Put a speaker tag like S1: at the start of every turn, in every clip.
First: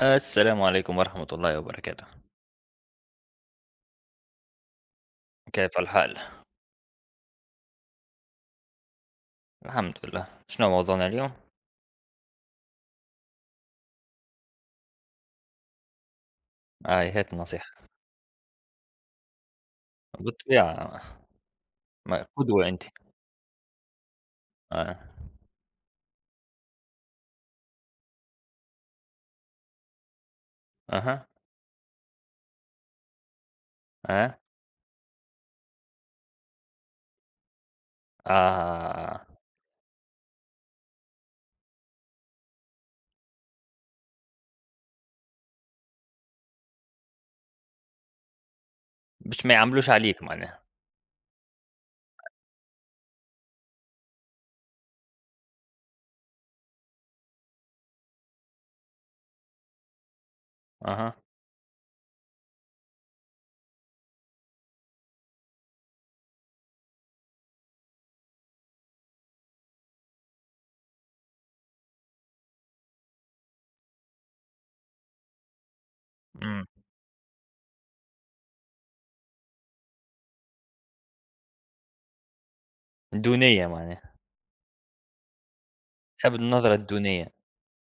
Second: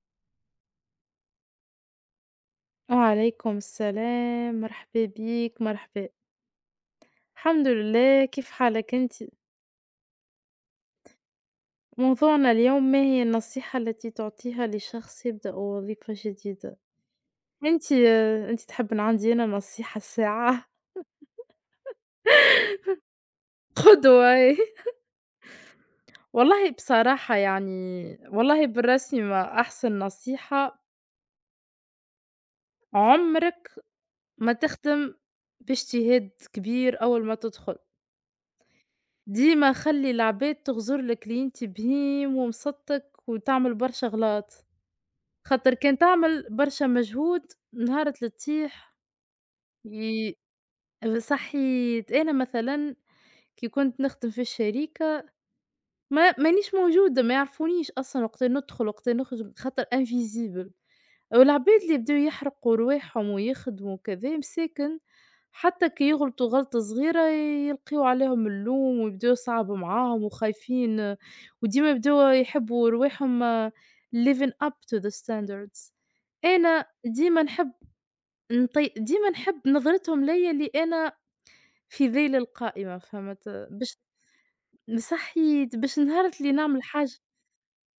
S1: السلام عليكم ورحمة الله وبركاته.
S2: وعليكم السلام، مرحبا بيك،
S1: كيف
S2: مرحبا.
S1: الحال؟
S2: الحمد لله، كيف حالك أنت؟
S1: الحمد لله. شنو موضوعنا اليوم؟
S2: موضوعنا اليوم ما هي النصيحة التي تعطيها لشخص يبدأ وظيفة جديدة؟
S1: هاي هات النصيحة.
S2: أنت أنت تحب ان عندي أنا نصيحة الساعة؟
S1: بالطبيعة. قدوة أنت.
S2: قدوة.
S1: آه.
S2: والله بصراحة يعني، والله بالرسمي ما أحسن نصيحة
S1: أها.
S2: عمرك
S1: آه.
S2: ما تخدم باجتهاد كبير أول ما تدخل.
S1: آه.
S2: ديما خلّي العباد تغزر لك اللي أنت بهيم ومصدتك وتعمل برشا غلاط، خاطر كان تعمل برشا مجهود نهار اللي تطيح.
S1: باش ما يعملوش عليك،
S2: ي
S1: معناها.
S2: صحيت أنا مثلًا كي كنت نخدم في الشركة، ما مانيش موجودة ما يعرفونيش أصلًا وقت ندخل وقت نخرج خاطر invisible.
S1: أها.
S2: والعباد اللي بداو يحرقوا رواحهم ويخدموا كذا مساكن، حتى كي يغلطوا غلطة صغيرة يلقيو عليهم اللوم ويبداو صعب معاهم وخايفين، وديما يبداو يحبوا رواحهم living up to the standards.
S1: أمم.
S2: أنا ديما نحب ديما نحب نظرتهم ليا اللي أنا في ذيل القائمة،
S1: دونية
S2: فهمت؟ باش
S1: معناها.
S2: صحيت، باش
S1: تحب
S2: نهارت اللي
S1: النظرة
S2: نعمل حاجة،
S1: الدونية.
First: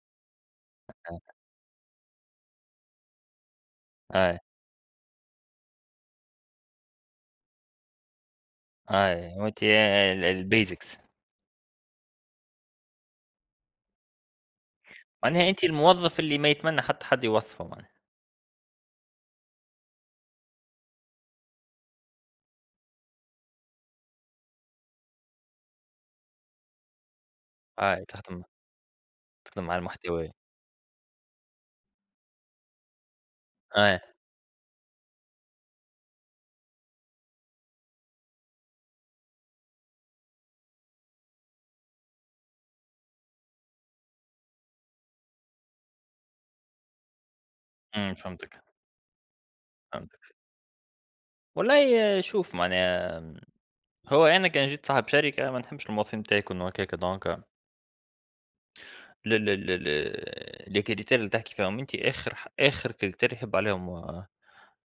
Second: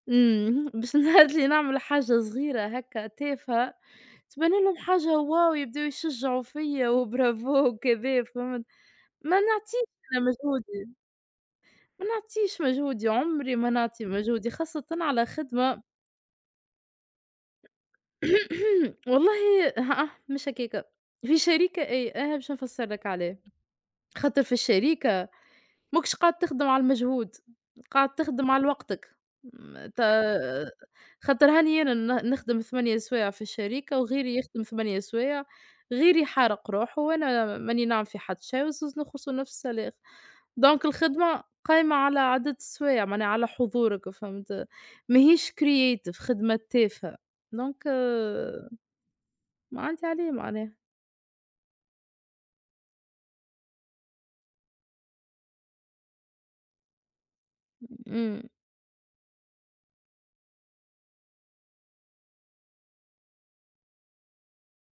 S2: إمم، باش نهار
S1: آه.
S2: اللي نعمل حاجة صغيرة هكا تافهة،
S1: آه.
S2: تبان لهم حاجة واو يبداو يشجعوا فيّا وبرافو وكذا، فهمت؟
S1: آه.
S2: ما
S1: وأنت.
S2: نعطيش أنا مجهودي،
S1: البيزكس.
S2: ما نعطيش مجهودي، عمري ما نعطي مجهودي خاصةً على
S1: معناها أنت
S2: خدمة.
S1: الموظف اللي ما يتمنى حتى حد يوظفه معناها.
S2: والله مش هكاكا، في شركة أي أنا باش نفسّر لك عليه، خاطر في الشركة ما كنتش قاعد تخدم على المجهود،
S1: آه.
S2: قاعد
S1: تخدم.
S2: تخدم على وقتك.
S1: تخدم على
S2: م ت
S1: المحتوى.
S2: خاطر هاني أنا نخدم 8 سوايع في
S1: آه.
S2: الشركة وغيري يخدم 8 سوايع، غيري حارق روحه وأنا ماني ناعم في حد شي وزوز نخلصوا نفس السلاخ، دونك الخدمة قايمة على عدد السوايع معناها على حضورك، فهمت؟ ماهيش creative، خدمة تافهة، دونك
S1: أمم، فهمتك.
S2: ما عندي عليه
S1: فهمتك.
S2: معناها،
S1: والله. آه، شوف معناها. هو أنا كان جيت صاحب شركة، ما نحبش الموظفين نتاعي يكونوا هكاكا. دونك
S2: إمم.
S1: ل ل ل ل لي كريتير اللي تحكي فيهم أنت، آخر كريتير يحب عليهم،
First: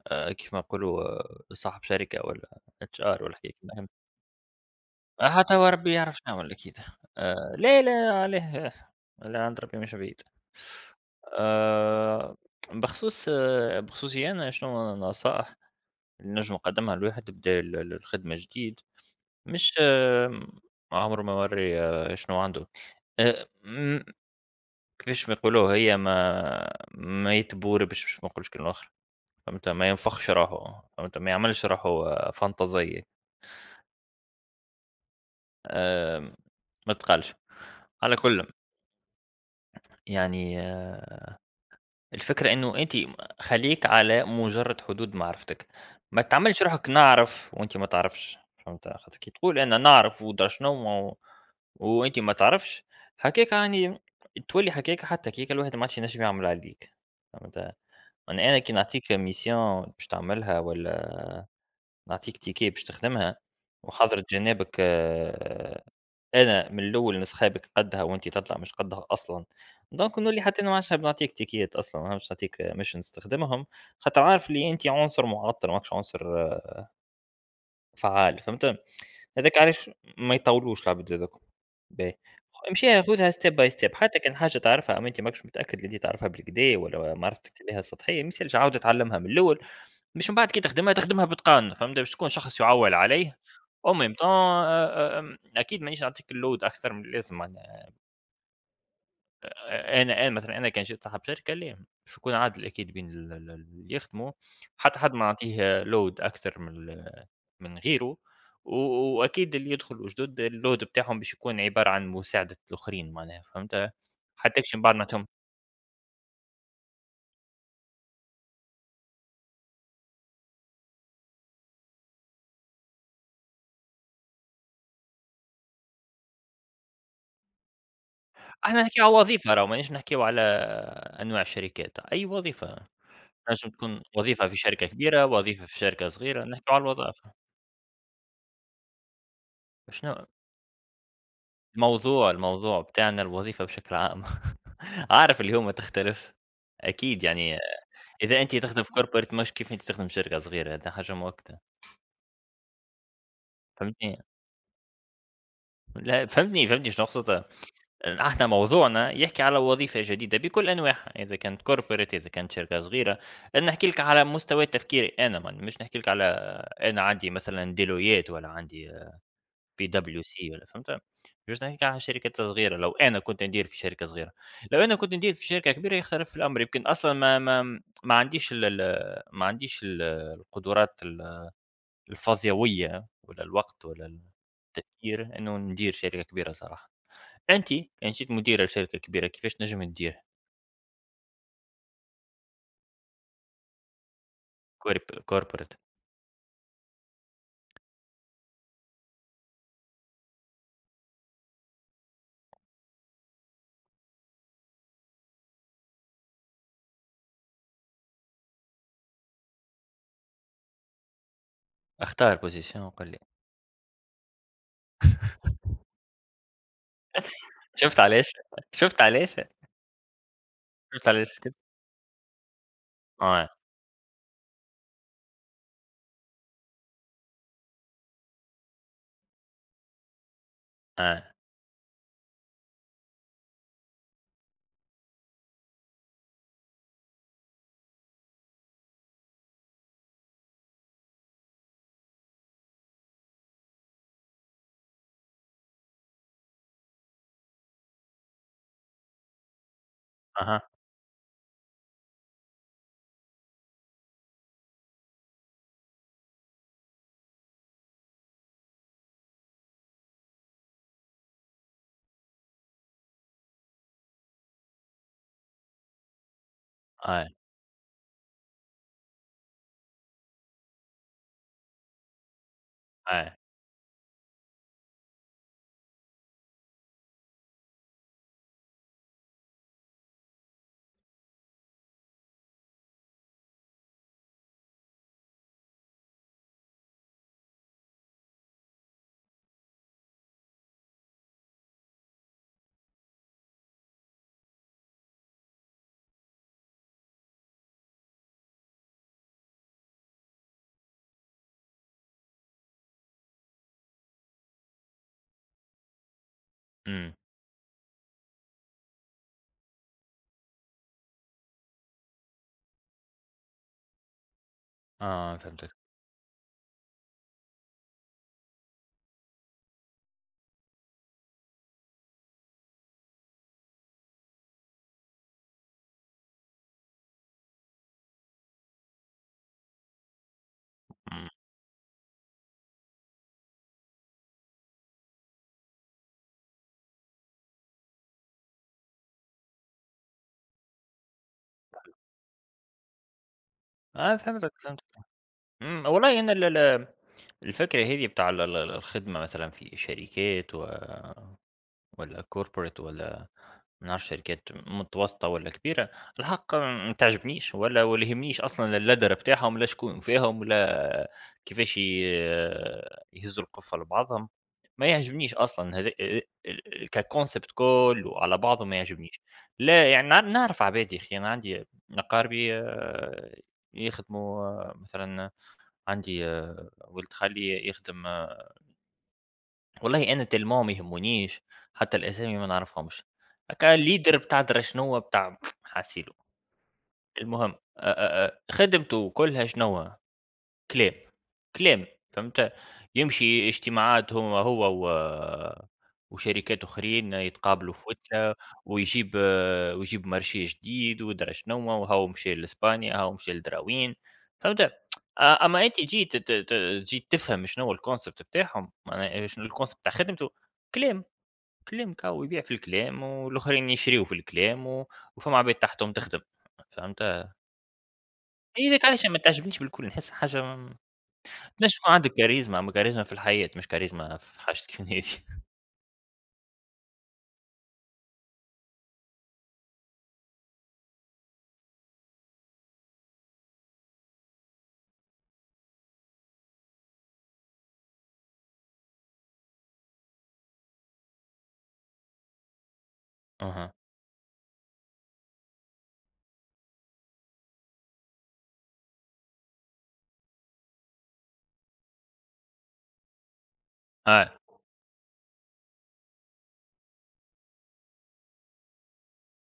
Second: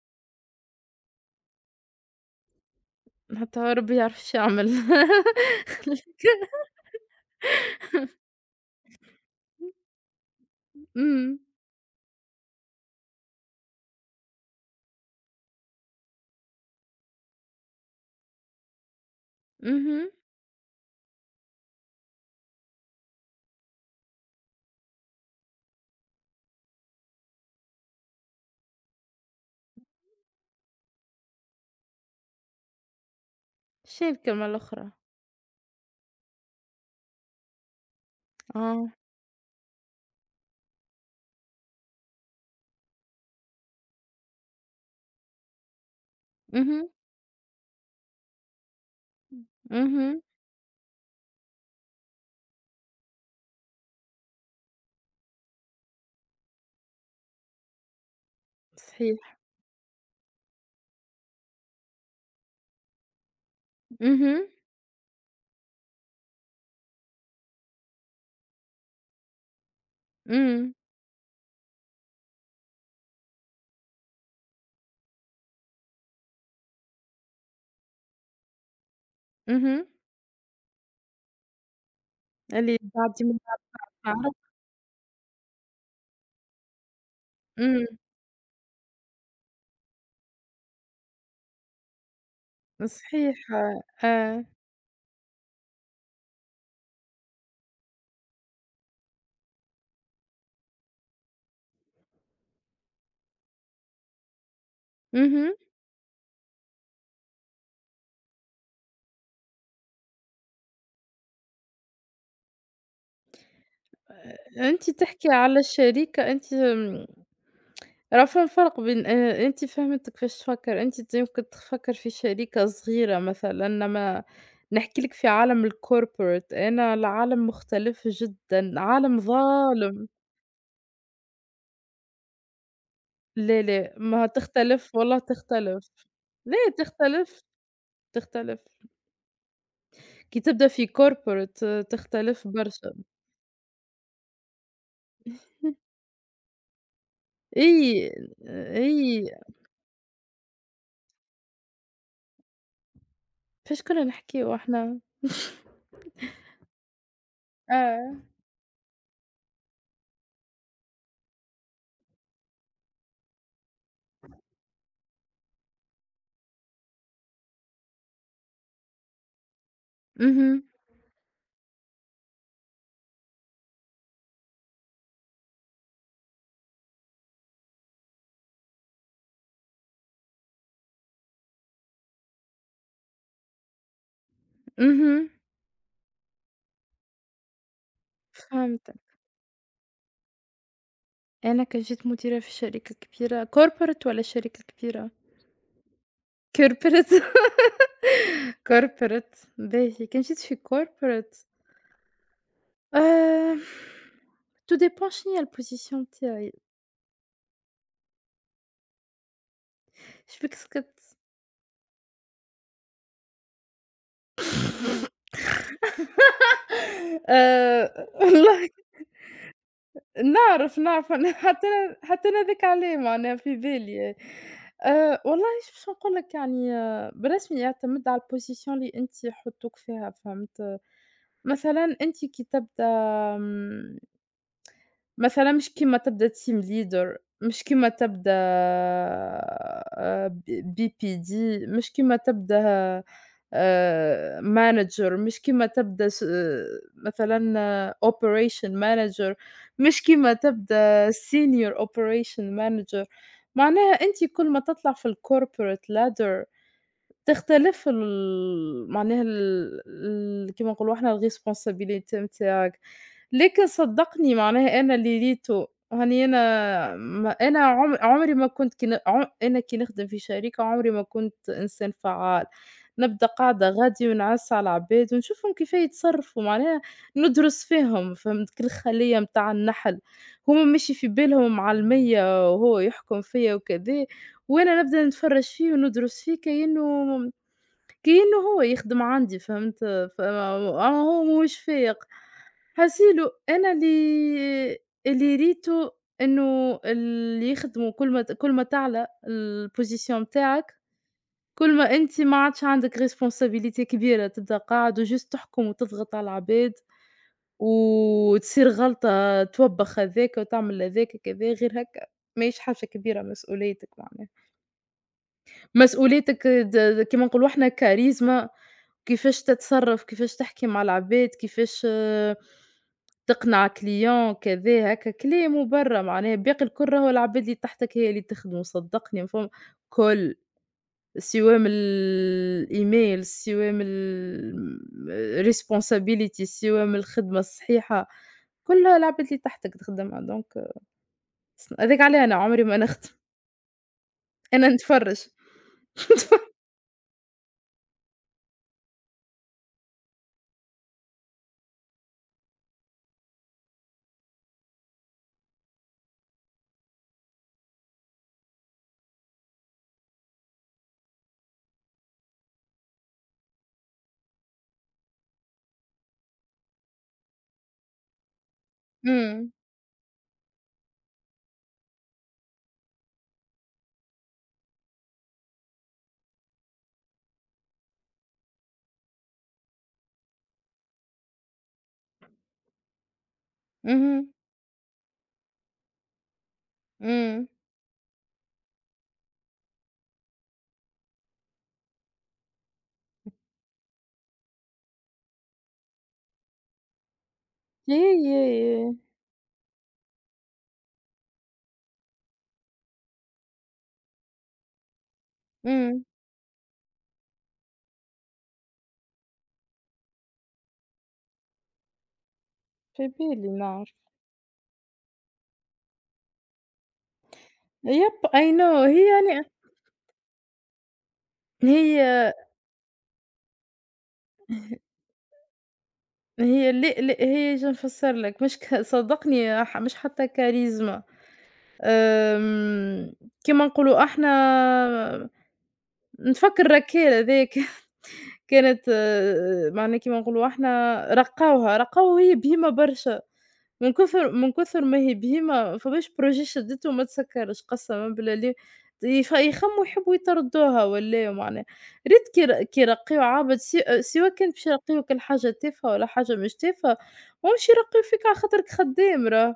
S1: كيما نقولوا، صاحب شركة ولا HR ولا حكاية
S2: حتى هو
S1: كيما هذي.
S2: ربي يعرف إيش يعمل.
S1: حتى هو ربي يعرف شنو يعمل أكيد. لا، لا عليه. لا، عند ربي مش بعيد.
S2: إمم،
S1: آآ بخصوصي أنا شنو النصائح اللي نجم نقدمها لواحد بدا الخدمة جديد. مش
S2: اهم.
S1: عمرو موري، شنو عنده. م كيفاش ما يقولوا، هي ما يتبور، باش ما نقولش كلمة أخرى، فهمت؟ ما ينفخش روحه، فهمت؟ ما يعملش روحه، فانتازية.
S2: شي الكلمة الأخرى،
S1: آمم، ما تقالش. على كُل،
S2: آه،
S1: يعني، الفكرة إنه أنتِ خليك على مجرد حدود معرفتك. ما تعملش روحك
S2: اهم،
S1: نعرف وأنتِ ما تعرفش. فهمت؟ خاطر كي تقول أنا نعرف
S2: اهم،
S1: وأدرى شنو، وأنتِ ما تعرفش، حكاكة يعني، تولي حكاكة حتى كيكة الواحد ما عادش ينجم يعمل عليك، فهمت؟ أنا كي نعطيك
S2: صحيح،
S1: mission باش تعملها، والّا نعطيك تيكي باش تخدمها، وحضرة
S2: اهم،
S1: جنابك، أنا من الأول نسخابك قدها وأنتِ تطلع مش قدها أصلًا. دونك نولي حتى أنا
S2: إمم،
S1: ما عادش حاب نعطيك تيكيات أصلًا، ما عادش نعطيك missions تخدمهم، خاطر عارف اللي أنتِ عنصر معطل، ماكش عنصر فعّال. فهمت؟ هاذاك
S2: اهم،
S1: علاش ما يطوّلوش العباد هاذوكم. باهي.
S2: اللي
S1: امشيها
S2: بعد
S1: خذها
S2: ما
S1: step by step. حتى كان
S2: تعرف،
S1: حاجة تعرفها أما أنت ماكش متأكد اللي أنت تعرفها بالكدا، والّا معرفتك بها
S2: إمم،
S1: سطحية، ما يسالش عاود تعلمها من الأول، باش من بعد كي تخدمها تخدمها بإتقان، فهمت، باش تكون شخص يُعوّل
S2: صحيح،
S1: عليه. en même temps
S2: آه،
S1: آمم، أكيد مانيش نعطيك الload أكثر من اللازم معناها. أ أنا أنا مثلًا أنا كان جيت صاحب شركة لا، باش يكون عادل أكيد بين ال ال اللي يخدموا. حتى حد ما
S2: اهم.
S1: نعطيه load أكثر من من غيره. و وأكيد اللي يدخلوا جدد الload بتاعهم باش يكون عبارة عن مساعدة الآخرين معناها، فهمت؟ حتىكش من
S2: أنتِ
S1: بعد نعطيهم.
S2: تحكي على الشريكة أنتِ؟ آمم، راه فما فرق بين أنتِ فهمتِك كيفاش تفكّر، أنتِ يمكن تفكّر في شريكة صغيرة مثلًا، إنما نحكي لِك في عالم الcorporate، أنا العالم مختلف جدًا،
S1: إحنا نحكيو على
S2: عالم
S1: وظيفة، راهو ماناش
S2: ظالم.
S1: نحكيو على أنواع الشركات. أي وظيفة،
S2: لا،
S1: تنجم
S2: لا،
S1: تكون
S2: ما
S1: وظيفة في شركة
S2: تختلف. والله
S1: كبيرة، وظيفة في
S2: تختلف.
S1: شركة صغيرة.
S2: لا
S1: نحكيو على الوظائف.
S2: تختلف، تختلف.
S1: شنو
S2: كي تبدأ في corporate
S1: الموضوع،
S2: تختلف
S1: الموضوع
S2: برشا.
S1: بتاعنا الوظيفة بشكل عام. أعرف اليوم تختلف أكيد يعني.
S2: أي،
S1: إذا أنتِ تخدم في
S2: أي،
S1: corporate مش كيف أنتِ تخدم في شركة صغيرة، هذا حاجة مؤكدة.
S2: فاش كنا
S1: فهمتني؟
S2: نحكيو إحنا؟
S1: لأ فهمتني، فهمتني شنو أقصد؟
S2: آه،
S1: إحنا موضوعنا يحكي على وظيفة جديدة بكل أنواعها، إذا كانت corporate، إذا كانت شركة صغيرة. أنا نحكي لك على مستوى تفكيري أنا، مش نحكي لك على. أنا عندي مثلًا ديلويت ولا عندي بي دبليو سي
S2: اهم،
S1: ولا، فهمت؟ جوست نحكيك على شركات صغيرة. لو أنا كنت ندير في شركة صغيرة، لو أنا كنت ندير في شركة كبيرة يختلف الأمر. يمكن أصلًا ما عنديش القدرات الفظيوية ولا الوقت ولا
S2: اهم،
S1: التفكير إنه ندير شركة كبيرة صراحة. أنتِ كان جيت مديرة
S2: فهمتك.
S1: لشركة كبيرة كيفاش نجم تدير؟
S2: أنا كان جيت مديرة في شركة كبيرة corporate والّا شركة
S1: corp
S2: كبيرة؟
S1: corporate؟
S2: corporate. corporate باهي، كان جيت في corporate. آآ tout dépend شنيا الposition نتاعي. Je m'excuse.
S1: اختار position وقل لي.
S2: آآ
S1: شُفت علاش؟
S2: والله.
S1: شُفت علاش؟
S2: نعرف،
S1: شُفت
S2: نعرف،
S1: علاش
S2: أنا
S1: سكت؟
S2: حتى أنا حتى أنا ذاك عليه معناها
S1: آه.
S2: في بالي. والله باش نقول لك، يعني بالرسمي يعتمد على الposition اللي أنتِ يحطوك فيها، فهمت؟
S1: آه.
S2: مثلًا أنتِ كي تبدا، آمم، مثلًا مش كيما تبدا team leader، مش كيما تبدا BPD، مش كيما تبدا manager، مش كيما تبدا مثلًا operation manager، مش كيما
S1: أها.
S2: تبدا senior operation manager. معناها أنتِ كل ما تطلع في الcorporate ladder، تختلف ال معناها ال كيما نقولوا إحنا الresponsibility نتاعك. لكن صدّقني معناها أنا اللي ريته، هاني أنا
S1: آه.
S2: م أنا عم عمري ما كنت كي ن عم أنا كي نخدم في شركة عمري ما كنت إنسان فعّال، نبدا
S1: آه.
S2: قاعدة غادي ونعَس على العباد ونشوفهم كيف يتصرفوا معناها، ندرس فيهم، فهمت؟ كي الخلية متاع النحل، هُم ماشي في بالهم معلميّة وهو يحكم فيّا وكذا، وأنا نبدا نتفرّج فيه وندرس فيه كأنه هو يخدم عندي، فهمت؟ فما أما هو ماهوش فايق، حاسيلو أنا اللي ريته إنه اللي يخدموا كل ما تعلى الposition متاعك، كل ما أنت ما عادش عندك responsabilité كبيرة، تبدا قاعد وجست تحكم وتضغط على العباد،
S1: إمم.
S2: وتصير غلطة توبّخ هذاك وتعمل هذاك كذا، غير هكا ماهيش حاجة كبيرة مسؤوليتك معناها.
S1: آه. فهمتك.
S2: مسؤوليتك كيما نقولوا إحنا كاريزما، كيفاش تتصرّف، كيفاش تحكي مع العباد، كيفاش تقنع كليون كذا هكا، كلام وبرّا معناها الباقي الكل راهو العباد اللي تحتك هي اللي تخدمه صدّقني. فم كل
S1: إمم.
S2: سواء من الإيميل، سواء من ال responsibility، سواء من الخدمة الصحيحة، كلها العباد اللي تحتك تخدمها، دونك هاذاك علاه أنا عمري ما نخدم،
S1: آه، فهمتك.
S2: أنا
S1: فهمتك.
S2: نتفرّج.
S1: إمم، والله إن ال ال الفكرة هي دي بتاع ال ال الخدمة مثلًا في شركات، و ولا corporate، ولا من عارف، شركات متوسطة ولا كبيرة. الحق ما تعجبنيش، ولا يهمنيش أصلا اللدر بتاعهم، لا شكون فيهم، ولا كيفاش يهزوا القفة لبعضهم. ما يعجبنيش أصلا هذا ككونسبت، كله على بعضه ما يعجبنيش.
S2: إمم،
S1: لا يعني نعرف عباد. يا أخي أنا عندي أقاربي، يخدموا، مثلا عندي، ولد خالي يخدم. والله أنا التلميع ما يهمونيش، حتى الأسامي ما نعرفهمش، هاكا الleader
S2: اهم،
S1: بتاع درا شنوا بتاع حاسيلو.
S2: إمم.
S1: المهم أ أ أ خدمته كلها شنوا؟ كليم، كليم، فهمت؟ يمشي اجتماعات، هو هو وشركات أخرين يتقابلوا في
S2: ياه،
S1: وتلة.
S2: ياه، ياه!
S1: ويجيب ويجيب مارشي جديد ودرا شنوا، وهو مشى لإسبانيا، هاو مشى لدراوين، فهمت؟ أما أنت
S2: إمم،
S1: جيت ت ت جيت تفهم شنو هو الconcept بتاعهم، معناها شنو الconcept بتاع خدمته. كلام، كلام. كاو يبيع في الكلام،
S2: في بالي
S1: والآخرين
S2: نعرف.
S1: يشريوا في الكلام، و وفما عباد تحتهم تخدم، فهمت؟
S2: I
S1: هي
S2: know،
S1: ذيك علاش
S2: هي
S1: ما
S2: يعني.
S1: تعجبنيش بالكل، نحسها حاجة ليش يكون
S2: هي
S1: عندِك كاريزما. أمّا كاريزما في الحياة، مش كاريزما في حاجة. كنادي.
S2: هي ل ل هي جا نفسّر لك مش صدّقني مش حتى كاريزما. آمم، كيما نقولوا إحنا نفكّر ركّال هذاك كانت معناها كيما نقولوا إحنا، رقّاوها، رقّاوها هي بهيمة برشا.
S1: أها.
S2: من كثر ما هي بهيمة فماش بروجي شدته وما تسكرش قسما بالله لي يخموا يحبوا يطردوها ولا معناها، ريت كي كي يرقيو عابد سوا
S1: أيوه.
S2: كان باش يرقيوك لحاجة تافهة ولا حاجة مش تافهة، ومش يرقيو فيك على خاطرك خدام، راه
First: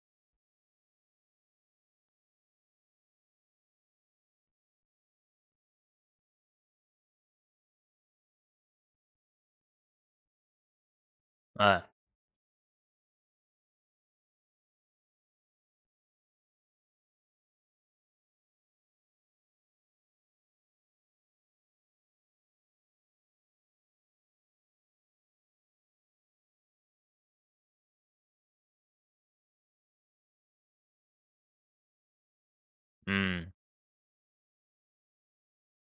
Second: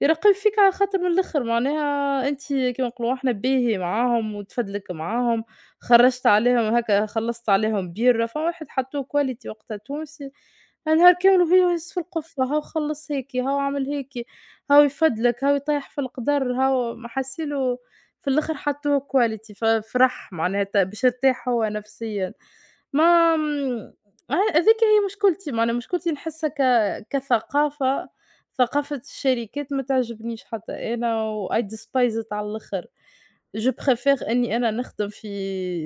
S2: يرقيو فيك على خاطر من الاخر، معناها انت كيما نقولوا احنا باهي معاهم وتفدلك معاهم. خرجت عليهم هكا، خلصت عليهم بيرة، فواحد حطوه كواليتي وقتها تونسي النهار كامل وهي
S1: أيوه.
S2: يهز في القفّة، هاو خلّص هيكي، هاو عمل هيكي، هاو يفدلك، هاو يطيّح في القدر، هاو م حاسيلو في الآخر حطّوه quality ففرح معناها باش يرتاح هو نفسيًا. ما آمم، هاذيك هي مشكلتي، معناها مشكلتي نحسّها كثقافة، ثقافة الشركات ما تعجبنيش حتى أنا، وI despise it على الآخر.
S1: إمم.
S2: je préfère إني أنا نخدم في،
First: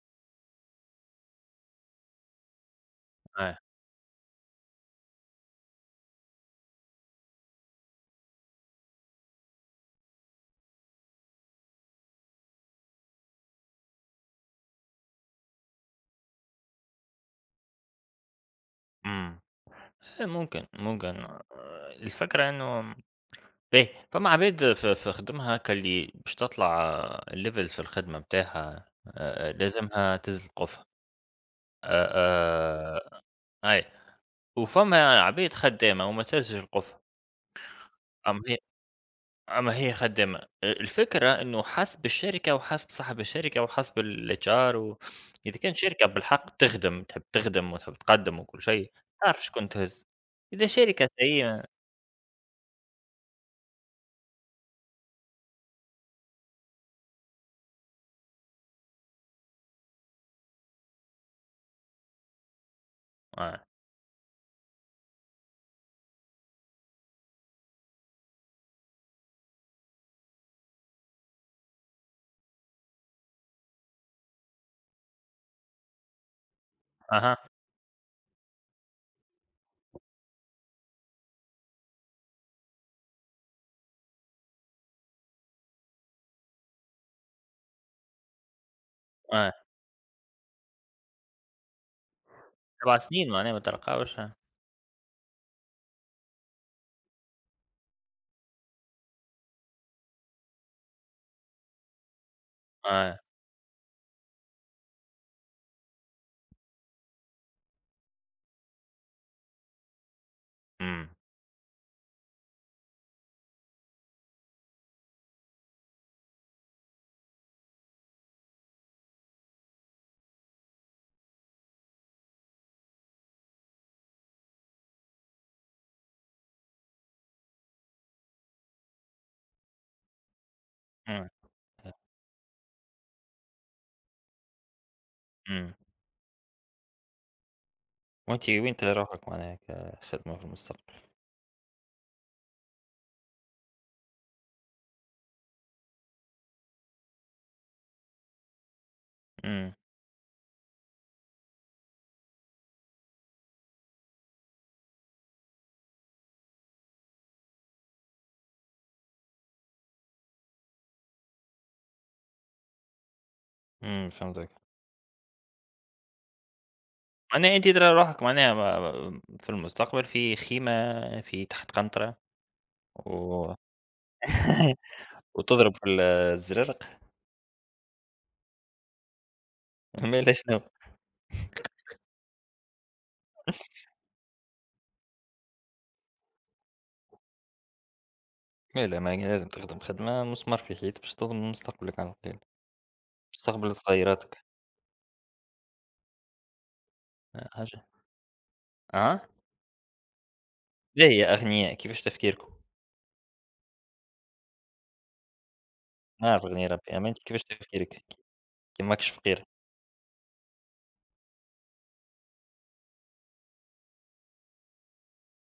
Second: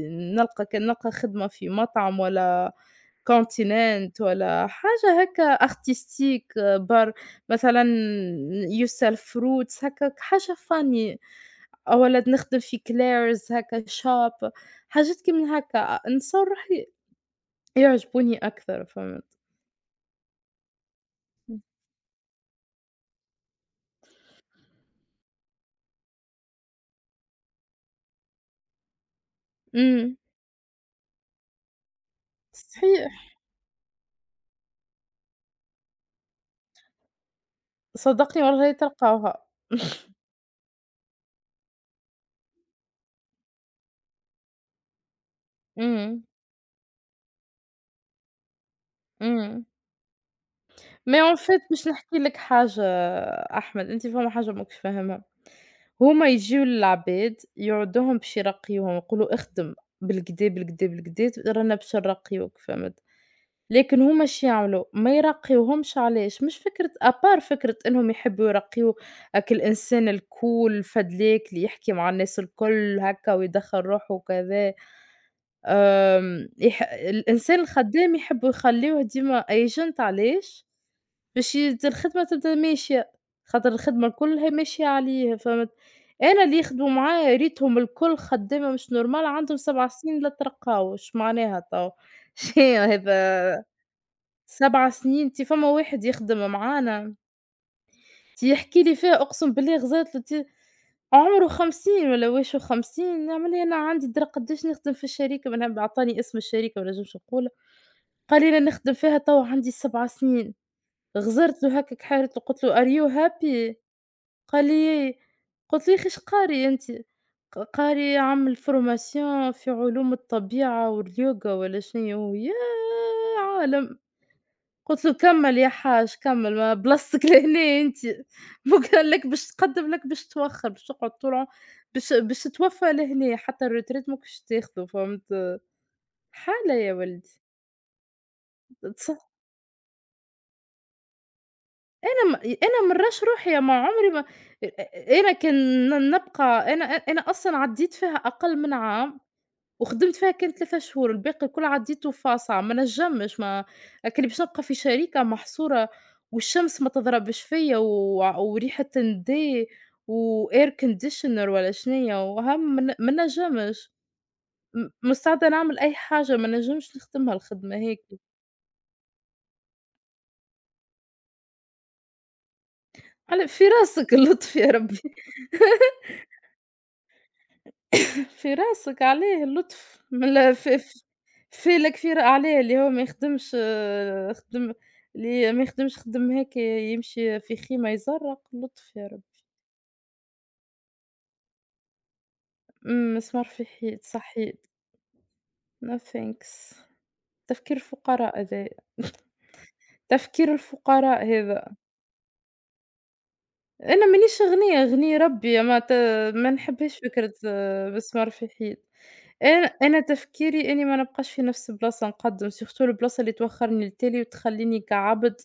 S2: نلقى كان نلقى خدمة في مطعم والّا
S1: أيوه.
S2: continent ولا حاجة هكا artistique برك، مثلًا يُسَل fruits هكاك حاجة funny، أولاد نخدم في Claire's هكا shop، حاجات كي من هكا، نتصور روحي يعجبوني أكثر، فهمت؟
S1: إمم. إيه ممكن، ممكن،
S2: إمم.
S1: الفكرة إنه. باهي، فما عباد في خدمها كاللي باش تطلع level في الخدمة بتاعها،
S2: إمم،
S1: لازمها تزل قفا، آآ،
S2: صحيح،
S1: أيوه. وفما عباد خدامة وما تهزش القفا، أما
S2: صدّقني
S1: هي.
S2: والله تلقاوها.
S1: آه. ما هي خدّامة. الفكرة إنه حسب الشركة، وحسب صاحب الشركة، وحسب الHR، و إذا كانت شركة
S2: إمم،
S1: بالحق تخدم، تحب تخدم وتحب تقدّم وكل شيء، تعرف
S2: إمم،
S1: شكون تهز. إذا شركة
S2: mais en
S1: سيئة.
S2: fait باش نحكي لك حاجة أحمد، أنت فما حاجة ماكش فاهمها. هُما يجيو للعباد يعُدّوهم باش يرقّيوهم، يقولوا اخدم بالكدا، بالكدا، بالكدا رانا باش نرقّيوك، فهمت؟
S1: آه.
S2: لكن هُما اش يعملوا، ما يرقّيوهمش علاش؟ مش فكرة à part فكرة إنهم يحبّوا يرقّيو هاك الإنسان الcool الفدلاك اللي يحكي مع الناس الكل هاكا ويدخّل روحه وكذا. آمم،
S1: أها.
S2: الإنسان الخدّام يحبّوا يخلّيوه ديما agent، علاش؟ باش الخدمة تبدا ماشية، خاطر الخدمة الكل هي ماشية عليه، فهمت؟ أنا اللي يخدموا معايا ريتهم الكل خدّامة مش normal،
S1: آه.
S2: عندهم 7 سنين لا ترقّاو، إيش معناها تو؟ شنو
S1: 7 سنين معناها ما
S2: هذا
S1: تلقاوش. آه،
S2: 7 سنين! أنت فما واحد يخدم معانا، يحكي لي فيها أقسم بالله غزاتلو عمره 50 والّا واش
S1: آه.
S2: و50، نعمل إيه؟ أنا عندي درا قداش نخدم في الشركة، ما نحب عطاني اسم الشركة ما نجمش نقولها. قال لي: "أنا نخدم فيها توا عندي 7 سنين."
S1: إمم.
S2: غزرت له هكاك حارت له قُلت له: "Are you happy؟" قال لي: قُلت له: "يا أخي إيش قاري أنت؟" قاري عامل formation في علوم الطبيعة واليوجا والّا شنيا يا عالم! قُلت له: "كمّل يا حاج كمّل، ما بلاصتك لهنا أنت، مو قال لك باش تقدّم لك باش توخّر باش تقعد
S1: إمم.
S2: طول باش تتوفّى لهنا حتى الretraite ماكش تاخده." فهمت؟
S1: إمم.
S2: حالة يا ولدي.
S1: وأنتِ وين ترى
S2: تص
S1: روحك معناها كخدمة في المستقبل؟
S2: أنا م أنا من رش روحي ما عمري ما، أ أنا كان ن نبقى أنا أ أنا أصلًا عدّيت فيها أقل من عام،
S1: إمم.
S2: وخدمت فيها كان 3 شهور، الباقي الكل عدّيته فاصعة، ما نجمش ما، لكن باش نبقى في شركة محصورة والشمس ما تضربش فيّا، و وريحة ندي وair conditioner ولا شنيا وهم، ما نجمش،
S1: إمم، فهمتك.
S2: مستعدة نعمل أي حاجة، ما نجمش نخدمها
S1: معناها أنتِ
S2: الخدمة
S1: ترى
S2: هاكي،
S1: روحك معناها في المستقبل في خيمة، في تحت قنطرة،
S2: على
S1: و
S2: في راسك اللطف يا ربي.
S1: وتضرب في الزرارق؟
S2: في راسك عليه اللطف،
S1: مالها
S2: مل
S1: شنو؟
S2: في في في الكفير عليه، اللي هو ما يخدمش خدم اللي ما يخدمش خدم هيك يمشي في خيمة يزرّق، لطف
S1: مالها،
S2: يا
S1: ما هي
S2: ربي.
S1: لازم تخدم خدمة مسمار في حيط باش تضمن مستقبلك على الأقل،
S2: إمم، مسمار في
S1: مستقبل
S2: حيط،
S1: صغيراتك.
S2: صحيت. No thanks.
S1: آه،
S2: تفكير
S1: حاجة.
S2: الفقراء هذايا،
S1: آه؟
S2: تفكير الفقراء
S1: باهية، أغنياء
S2: هذا.
S1: كيفاش تفكيركم؟
S2: أنا مانيش غنيّة، غني ربي
S1: ما نعرف
S2: ما
S1: غني ربي،
S2: نحبّهاش
S1: أما أنت
S2: فكرة
S1: كيفاش تفكيرك؟
S2: مسمار في حيط.
S1: كي ماكش فقير.
S2: أنا تفكيري إني ما نبقاش في نفس البلاصة نقدّم، surtout البلاصة اللي توخّرني للتالي وتخلّيني كعبْد،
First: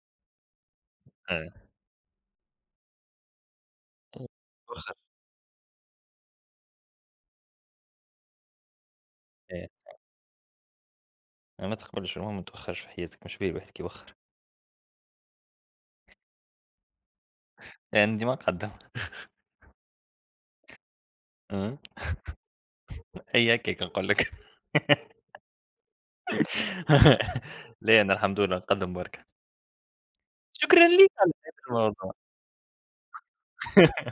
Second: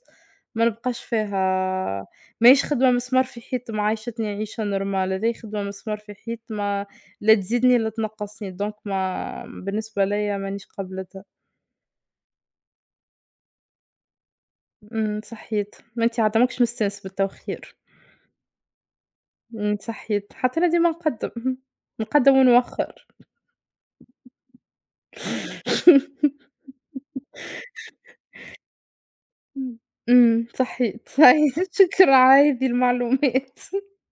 S2: ما نبقاش
S1: آه،
S2: فيها، ماهيش خدمة مسمار في حيط معيّشتني عيشة
S1: وخّر.
S2: normal، هذي خدمة مسمار في حيط ما لا تزيدني لا تنقّصني، دونك ما
S1: آه،
S2: بالنسبة ليّا مانيش قابلتها.
S1: ما تقبلش المهم ما توخّرش في حياتك. مش باهي الواحد كي يوخّر،
S2: إمم، صحيت، ما أنتِ عاد ماكش مستانس بالتوخير.
S1: يعني ديما نقدّم.
S2: إمم، صحيت، حتى أنا ديما نقدّم، اهم،
S1: آه.
S2: نقدّم ونوخّر.
S1: هي هكاك نقول لك. لا أنا الحمد لله نقدّم برك.
S2: إمم، إمم،
S1: شكرًا
S2: صحيح،
S1: ليك على هذا
S2: صحيح،
S1: الموضوع.
S2: شكرًا على هذه المعلومات.